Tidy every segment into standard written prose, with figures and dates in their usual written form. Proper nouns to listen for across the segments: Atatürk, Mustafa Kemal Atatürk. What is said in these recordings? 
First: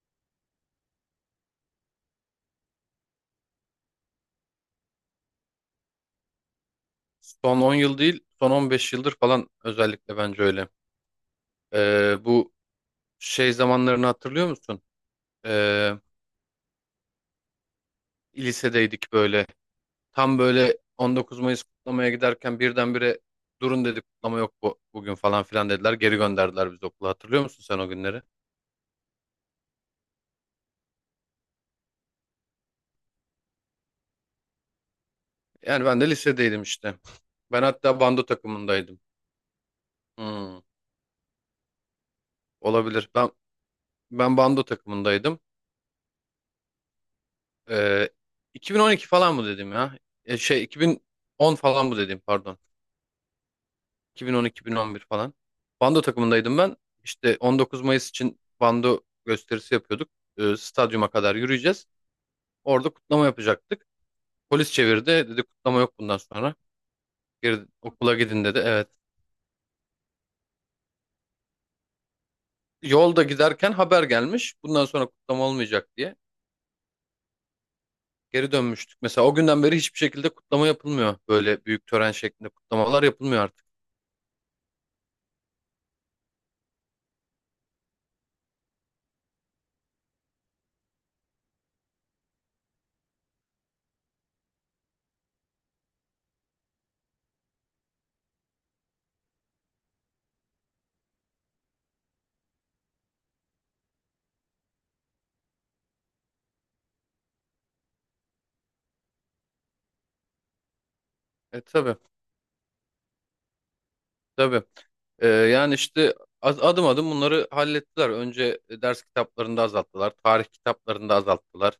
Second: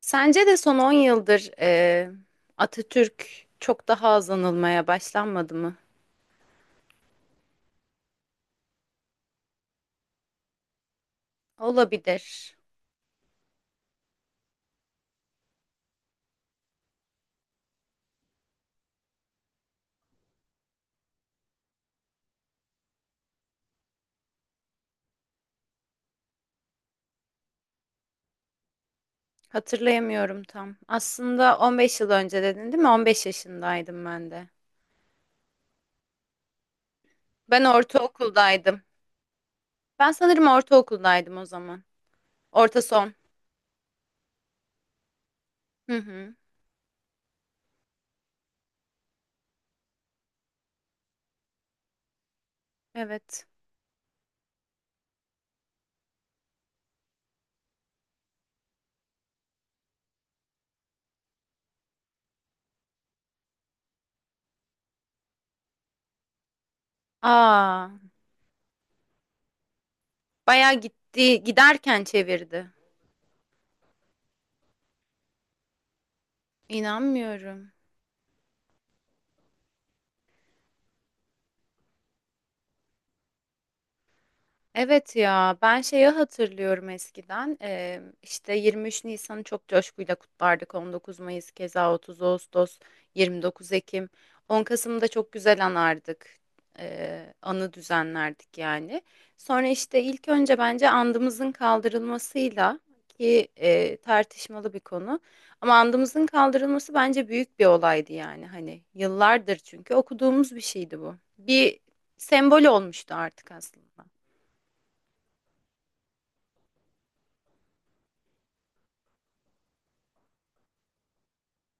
Sence de son 10 yıldır Atatürk çok daha az anılmaya başlanmadı mı? Son 10 yıl değil, son 15 yıldır falan özellikle bence öyle. Bu Olabilir. şey zamanlarını hatırlıyor musun? Ee, Lisedeydik böyle. Tam böyle 19 Mayıs kutlamaya giderken birdenbire durun dedi, kutlama yok bu, bugün falan filan dediler. Geri gönderdiler bizi okula. Hatırlıyor musun sen o günleri? Hatırlayamıyorum tam. Aslında 15 yıl önce dedin değil mi? 15 yaşındaydım ben de. Yani ben de lisedeydim işte. Ben Ben hatta bando ortaokuldaydım. takımındaydım. Ben sanırım Hmm, ortaokuldaydım o zaman. Orta olabilir. son. Ben bando takımındaydım. Hı hı. Ee, 2012 falan mı dedim ya? Şey 2010 falan mı dedim, pardon. Evet. 2010-2011 falan. Bando takımındaydım ben. İşte 19 Mayıs için bando gösterisi yapıyorduk. Stadyuma kadar yürüyeceğiz. Orada kutlama yapacaktık. Polis çevirdi. Dedi kutlama yok bundan sonra. Geri Aa, okula gidin dedi. Evet. bayağı gitti. Giderken çevirdi. Yolda giderken haber gelmiş. Bundan sonra kutlama olmayacak diye. İnanmıyorum. Geri dönmüştük. Mesela o günden beri hiçbir şekilde kutlama yapılmıyor. Böyle büyük tören şeklinde kutlamalar yapılmıyor artık. Evet ya, ben şeyi hatırlıyorum eskiden, işte 23 Nisan'ı çok coşkuyla kutlardık, 19 Mayıs keza, 30 Ağustos, 29 Ekim, 10 Kasım'da çok güzel anardık. Anı düzenlerdik yani, sonra işte ilk önce bence andımızın kaldırılmasıyla, ki tartışmalı bir konu, ama andımızın kaldırılması bence büyük bir olaydı yani. Hani yıllardır çünkü okuduğumuz bir şeydi bu, E bir tabii. sembol olmuştu artık aslında. Tabii. Yani işte adım adım bunları hallettiler. Önce ders kitaplarında azalttılar. Tarih kitaplarında azalttılar.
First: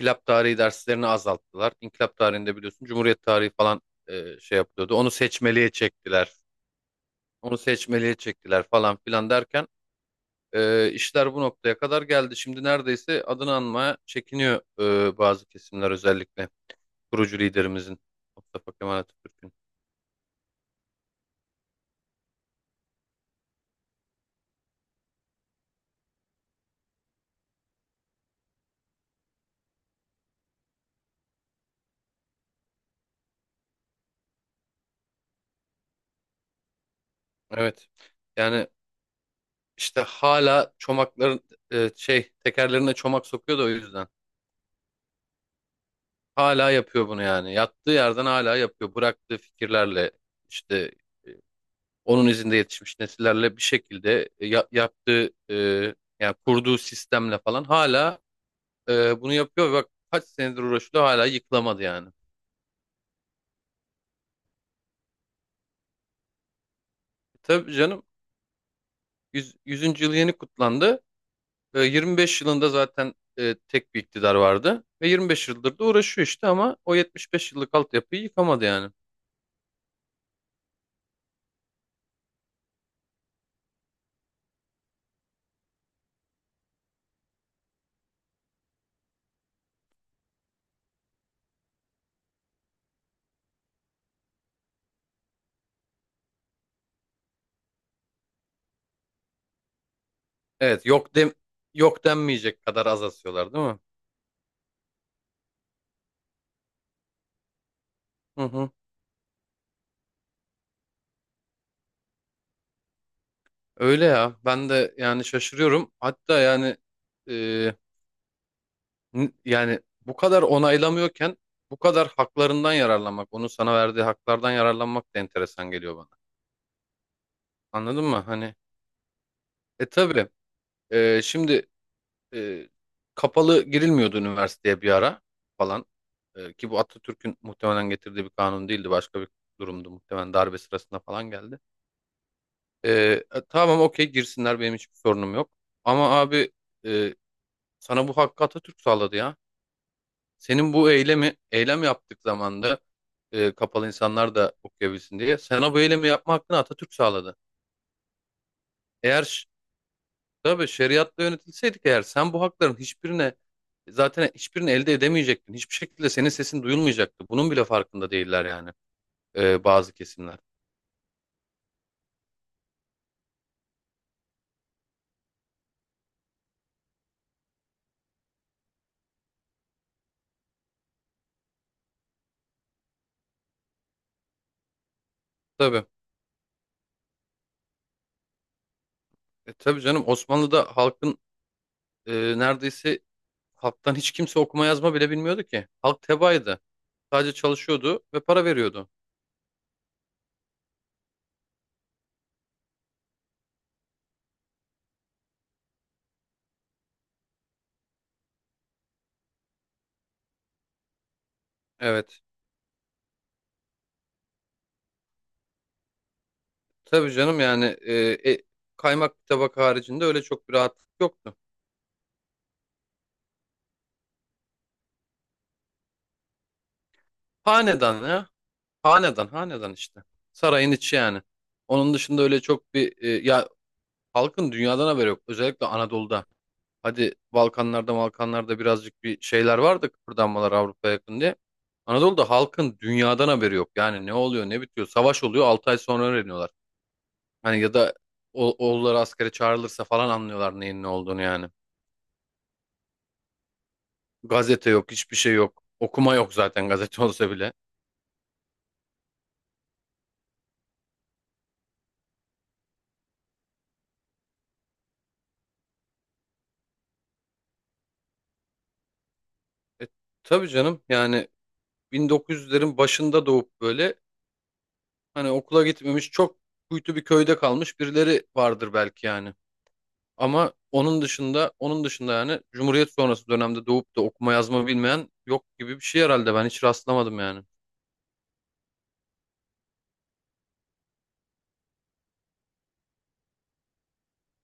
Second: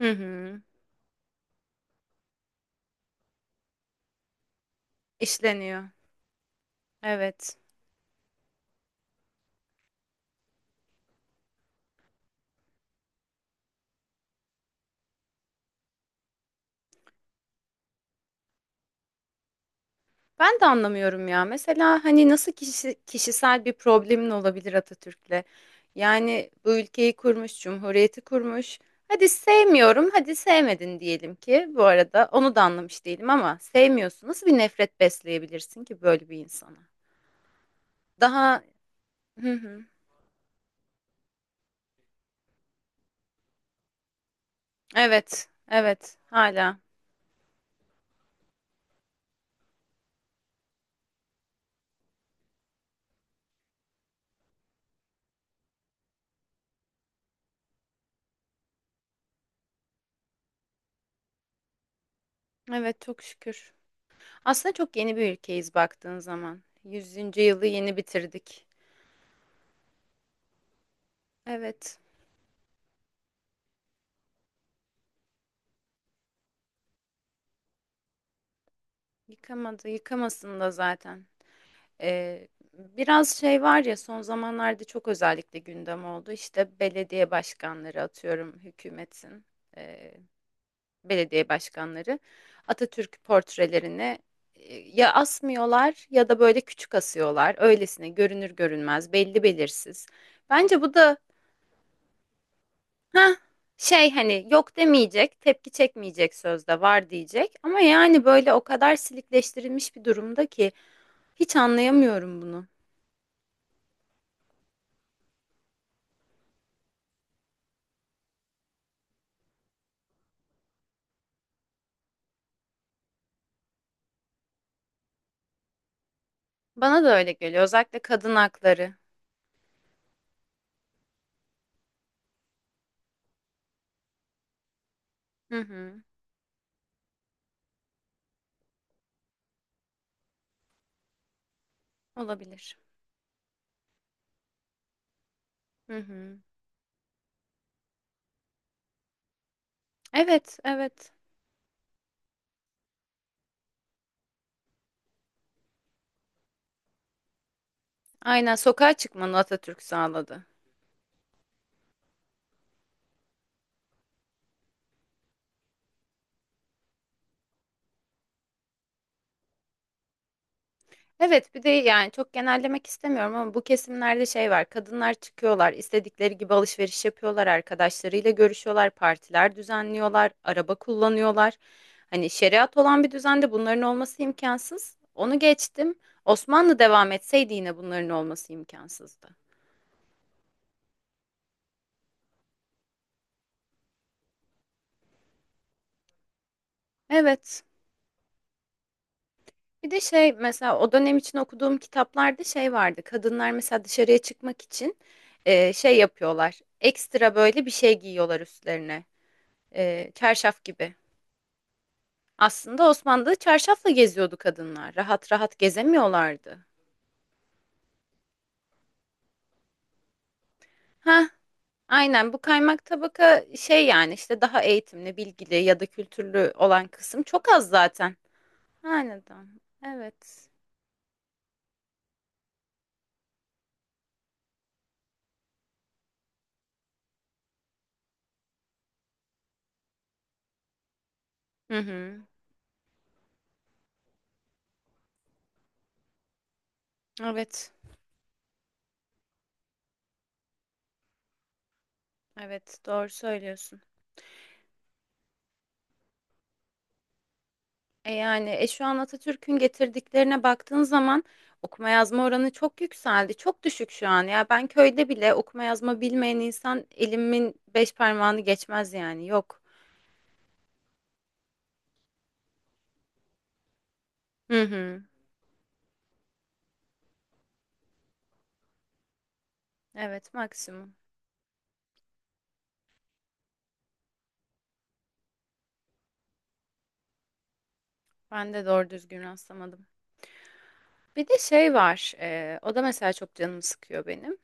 Hı tarihi hı. derslerini azalttılar. İnkılap tarihinde biliyorsun Cumhuriyet tarihi falan şey yapıyordu. Onu seçmeliğe İşleniyor. çektiler. Evet. Onu seçmeliğe çektiler falan filan derken işler bu noktaya kadar geldi. Şimdi neredeyse adını anmaya çekiniyor bazı kesimler, özellikle kurucu liderimizin, Mustafa Kemal Atatürk'ün. Ben de anlamıyorum ya. Mesela hani nasıl kişisel bir problemin olabilir Atatürk'le? Yani bu ülkeyi kurmuş, cumhuriyeti kurmuş. Hadi sevmiyorum, hadi sevmedin diyelim ki. Bu arada onu da anlamış değilim ama sevmiyorsun. Nasıl bir nefret besleyebilirsin ki böyle bir insana? Evet. Daha. Yani Hı hı. İşte hala çomakların şey, tekerlerine çomak sokuyor da o yüzden. Evet, evet. Hala Hala. yapıyor bunu yani. Yattığı yerden hala yapıyor. Bıraktığı fikirlerle işte onun izinde yetişmiş nesillerle bir şekilde yaptığı yani kurduğu sistemle falan hala bunu yapıyor. Ve bak kaç senedir uğraşıyor, hala yıkılamadı yani. Evet, çok şükür. Aslında çok yeni bir ülkeyiz baktığın zaman. E, Yüzüncü yılı tabii yeni canım, bitirdik. 100, 100. yılı yeni kutlandı. E, Evet. 25 yılında zaten tek bir iktidar vardı. Ve 25 yıldır da uğraşıyor işte ama o 75 yıllık altyapıyı yıkamadı yani. Yıkamadı, yıkamasın da zaten. Ee, biraz şey var ya, son zamanlarda çok özellikle gündem oldu. İşte belediye başkanları, atıyorum hükümetin e, belediye başkanları Atatürk portrelerini ya asmıyorlar ya da böyle küçük asıyorlar. Öylesine görünür görünmez, belli belirsiz. Bence Evet, bu da yok denmeyecek kadar az heh, asıyorlar, değil mi? şey, hani yok demeyecek, tepki çekmeyecek, sözde var diyecek. Ama yani Hı böyle o hı. kadar silikleştirilmiş bir durumda ki. Hiç anlayamıyorum bunu. Öyle ya. Ben de yani şaşırıyorum. Hatta e, yani, bu kadar onaylamıyorken bu kadar haklarından yararlanmak, onun sana verdiği haklardan yararlanmak da enteresan geliyor bana. Bana da öyle geliyor. Özellikle Anladın mı? kadın Hani hakları. Tabii, şimdi e, kapalı girilmiyordu üniversiteye bir ara Hı falan. hı. Ki bu Atatürk'ün muhtemelen getirdiği bir kanun değildi. Başka bir durumdu. Muhtemelen darbe sırasında falan geldi. Olabilir. Ee, tamam okey, girsinler, benim hiçbir sorunum yok. Hı Ama hı. abi, e, sana bu hakkı Atatürk sağladı ya. Evet, Senin bu evet. eylemi eylem yaptık zamanda kapalı insanlar da okuyabilsin diye. Sana bu eylemi yapma hakkını Atatürk sağladı. Aynen, sokağa Eğer çıkmanı ş- Atatürk sağladı. tabii şeriatla yönetilseydik eğer, sen bu hakların hiçbirine, zaten hiçbirini elde edemeyecektin. Hiçbir şekilde senin sesin duyulmayacaktı. Bunun bile farkında değiller yani bazı kesimler. Evet, bir de yani çok genellemek istemiyorum ama bu kesimlerde şey var. Kadınlar çıkıyorlar, istedikleri gibi alışveriş yapıyorlar, arkadaşlarıyla görüşüyorlar, partiler düzenliyorlar, araba kullanıyorlar. Hani şeriat olan bir düzende bunların olması imkansız. Onu Tabii. geçtim. Osmanlı devam etseydi yine bunların olması imkansızdı. E, tabii canım, Osmanlı'da halkın e, neredeyse halktan hiç kimse okuma yazma bile bilmiyordu ki. Halk tebaaydı. Sadece Evet. çalışıyordu ve para veriyordu. Bir de şey, mesela o dönem için okuduğum kitaplarda şey vardı. Kadınlar mesela dışarıya çıkmak için şey yapıyorlar. Ekstra böyle bir şey giyiyorlar üstlerine. Çarşaf gibi. Evet. Aslında Osmanlı'da çarşafla geziyordu kadınlar. Rahat rahat gezemiyorlardı. Tabii canım yani, e, kaymak bir tabak haricinde öyle çok bir rahatlık Ha, yoktu. aynen, bu kaymak tabaka şey yani, işte daha eğitimli, bilgili ya da kültürlü olan kısım çok az Hanedan zaten. ya. Hanedan, Hanedan. hanedan işte. Evet. Sarayın içi yani. Onun dışında öyle çok bir halkın dünyadan haberi yok. Özellikle Anadolu'da. Hadi Balkanlarda, Balkanlarda birazcık bir şeyler vardı, kıpırdanmalar, Avrupa'ya yakın diye. Hı hı. Anadolu'da halkın dünyadan haberi yok. Yani ne oluyor, ne bitiyor. Savaş oluyor, 6 ay sonra öğreniyorlar. Hani Evet. ya da oğulları askere çağrılırsa falan anlıyorlar neyin ne olduğunu yani. Evet, doğru söylüyorsun. Gazete yok, hiçbir şey yok. Okuma yok zaten, gazete olsa bile. Yani şu an Atatürk'ün getirdiklerine baktığın zaman okuma yazma oranı çok yükseldi. Çok düşük şu an. Ya ben köyde bile okuma yazma bilmeyen insan, elimin beş parmağını geçmez yani. Yok. E, tabii canım yani 1900'lerin başında doğup böyle Hı hı. hani okula gitmemiş, çok kuytu bir köyde kalmış birileri vardır belki yani. Evet, Ama maksimum. Onun dışında yani Cumhuriyet sonrası dönemde doğup da okuma yazma bilmeyen yok gibi bir şey herhalde, ben hiç rastlamadım yani. Ben de doğru düzgün rastlamadım. Bir de şey var. O da mesela çok canımı sıkıyor benim.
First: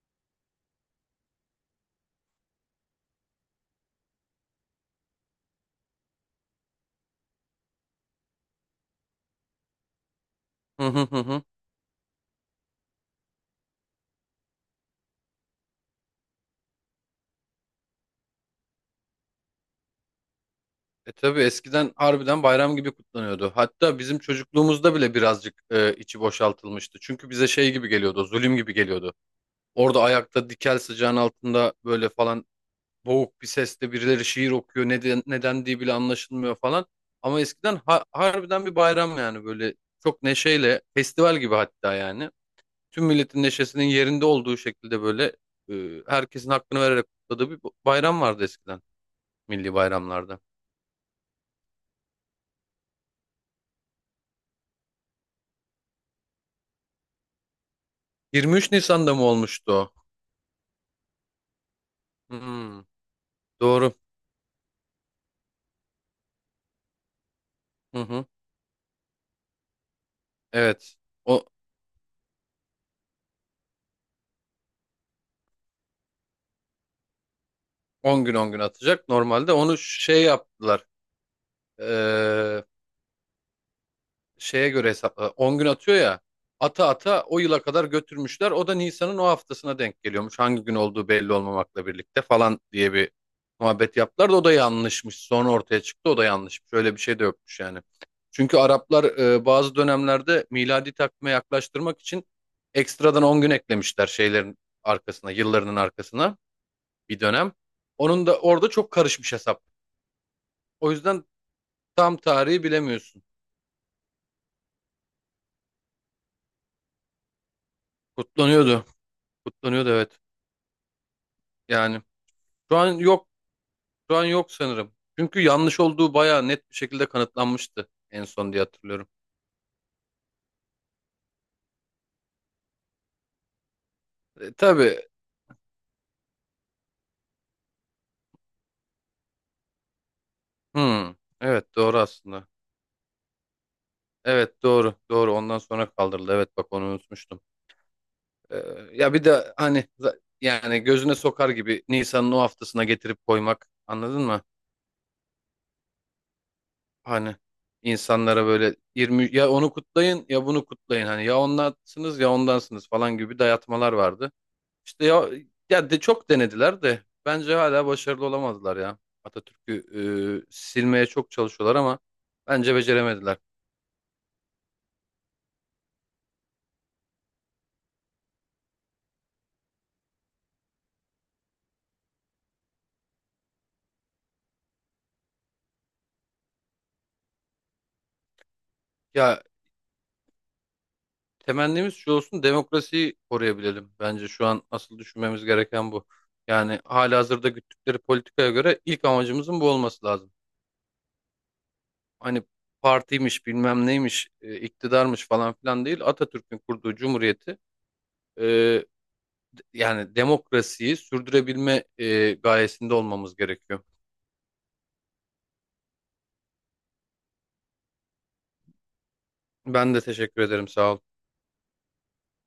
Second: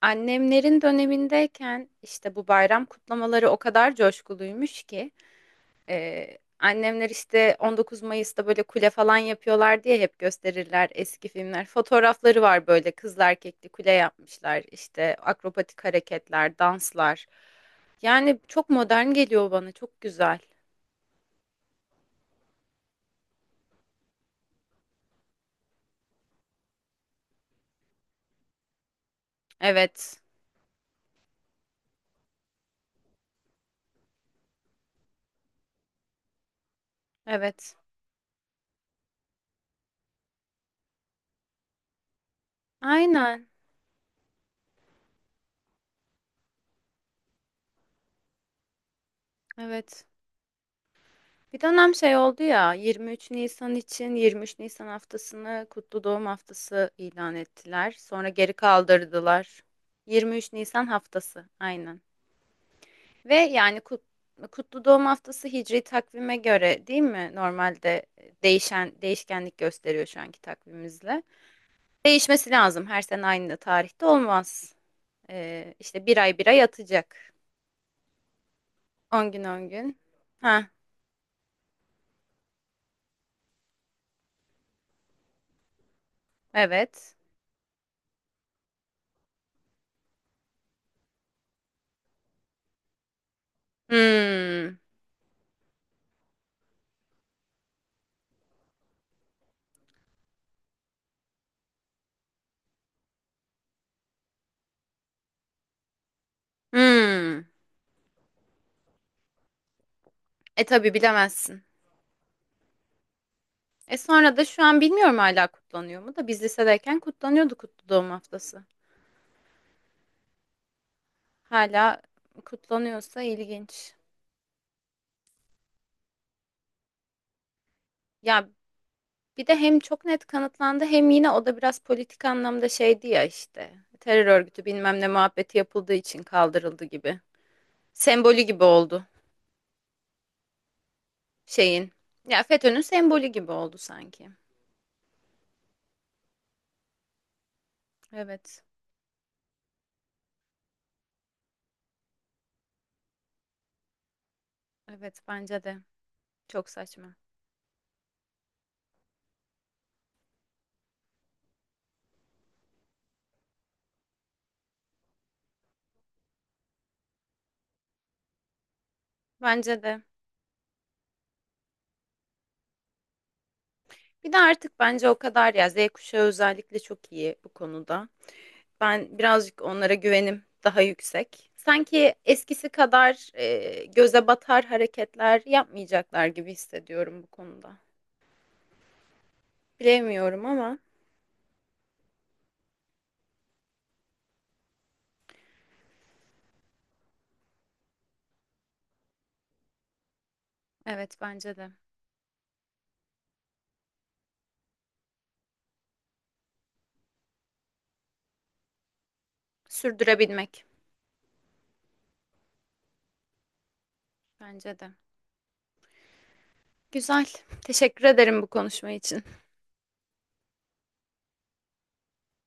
Annemlerin dönemindeyken işte bu bayram kutlamaları o kadar coşkuluymuş ki, annemler işte 19 Mayıs'ta böyle kule falan yapıyorlar diye hep gösterirler eski filmler. Fotoğrafları var böyle, kızlı erkekli kule yapmışlar. İşte akrobatik hareketler, danslar. Yani çok modern geliyor bana. Çok güzel. E tabii, eskiden harbiden bayram gibi kutlanıyordu. Hatta bizim çocukluğumuzda bile birazcık içi boşaltılmıştı. Çünkü bize şey gibi geliyordu, zulüm gibi geliyordu. Orada Evet. ayakta dikel, sıcağın altında böyle falan, boğuk bir sesle birileri şiir okuyor. Neden, neden diye bile anlaşılmıyor falan. Ama Evet. eskiden harbiden bir bayram yani, böyle çok neşeyle, festival gibi hatta yani. Tüm milletin Aynen. neşesinin yerinde olduğu şekilde böyle herkesin hakkını vererek kutladığı bir bayram vardı eskiden, milli Evet. bayramlarda. Bir dönem şey oldu ya, 23 Nisan için 23 Nisan haftasını kutlu doğum haftası ilan ettiler. Sonra geri 23 Nisan'da mı kaldırdılar. olmuştu o? 23 Nisan haftası. Aynen. Hmm, Ve yani doğru. Kutlu Doğum Haftası Hicri takvime göre değil mi? Hı Normalde hı. e, değişen değişkenlik gösteriyor şu anki Evet. takvimimizle. O Değişmesi lazım. Her sene aynı tarihte olmaz. İşte bir ay bir ay atacak. 10 gün 10 gün atacak. On gün Normalde 10 onu gün. şey Ha, yaptılar. Ee, Şeye göre hesapla. 10 gün atıyor ya. Ata evet. ata o yıla kadar götürmüşler. O da Nisan'ın o haftasına denk geliyormuş. Hangi gün olduğu belli olmamakla birlikte falan diye bir muhabbet yaptılar da o da Hmm. yanlışmış. Sonra ortaya çıktı, o da yanlışmış. Öyle bir şey de yokmuş yani. Çünkü Araplar bazı dönemlerde miladi takvime yaklaştırmak için ekstradan 10 gün eklemişler şeylerin arkasına, yıllarının arkasına. Bir Hmm. dönem. Onun da orada çok karışmış hesap. E O tabii, yüzden bilemezsin. tam tarihi bilemiyorsun. E sonra da şu an bilmiyorum hala kutlanıyor mu, da biz lisedeyken kutlanıyordu Kutlu Doğum Haftası. Kutlanıyordu. Kutlanıyordu, evet. Hala Yani şu an kutlanıyorsa yok. ilginç. Şu an yok sanırım. Çünkü yanlış olduğu bayağı net bir şekilde kanıtlanmıştı en Ya, son diye hatırlıyorum. bir de hem çok net kanıtlandı, hem yine o da biraz politik anlamda şeydi ya işte. Terör E, örgütü bilmem tabii. ne muhabbeti yapıldığı için kaldırıldı gibi. Sembolü gibi oldu Hmm. Evet şeyin. doğru, Ya, aslında. FETÖ'nün sembolü gibi oldu sanki. Evet doğru. Doğru. Ondan sonra kaldırıldı. Evet bak, onu unutmuştum. E, Evet. ya bir de hani yani gözüne sokar gibi Nisan'ın o haftasına getirip koymak. Anladın mı? Evet bence de. Çok saçma. Hani insanlara böyle 20, ya onu kutlayın ya bunu kutlayın, hani ya onlansınız ya ondansınız falan gibi dayatmalar vardı. İşte ya, ya de çok denediler de bence hala başarılı olamadılar ya. Atatürk'ü Bence de. Silmeye çok çalışıyorlar ama bence beceremediler. Bir de artık bence o kadar, ya Z kuşağı özellikle çok iyi bu konuda. Ben birazcık onlara güvenim daha yüksek. Sanki eskisi kadar göze batar hareketler yapmayacaklar gibi hissediyorum bu konuda. Ya, Bilemiyorum ama temennimiz şu olsun, demokrasiyi koruyabilelim. Bence şu an asıl düşünmemiz gereken bu. Yani halihazırda güttükleri politikaya göre ilk amacımızın bu olması lazım. evet, bence de. Hani partiymiş, bilmem neymiş, iktidarmış falan filan değil, Atatürk'ün kurduğu cumhuriyeti e, Sürdürebilmek demokrasiyi sürdürebilme gayesinde olmamız gerekiyor. bence de. Güzel. Teşekkür ederim bu konuşma için. Ben de teşekkür ederim, sağ ol.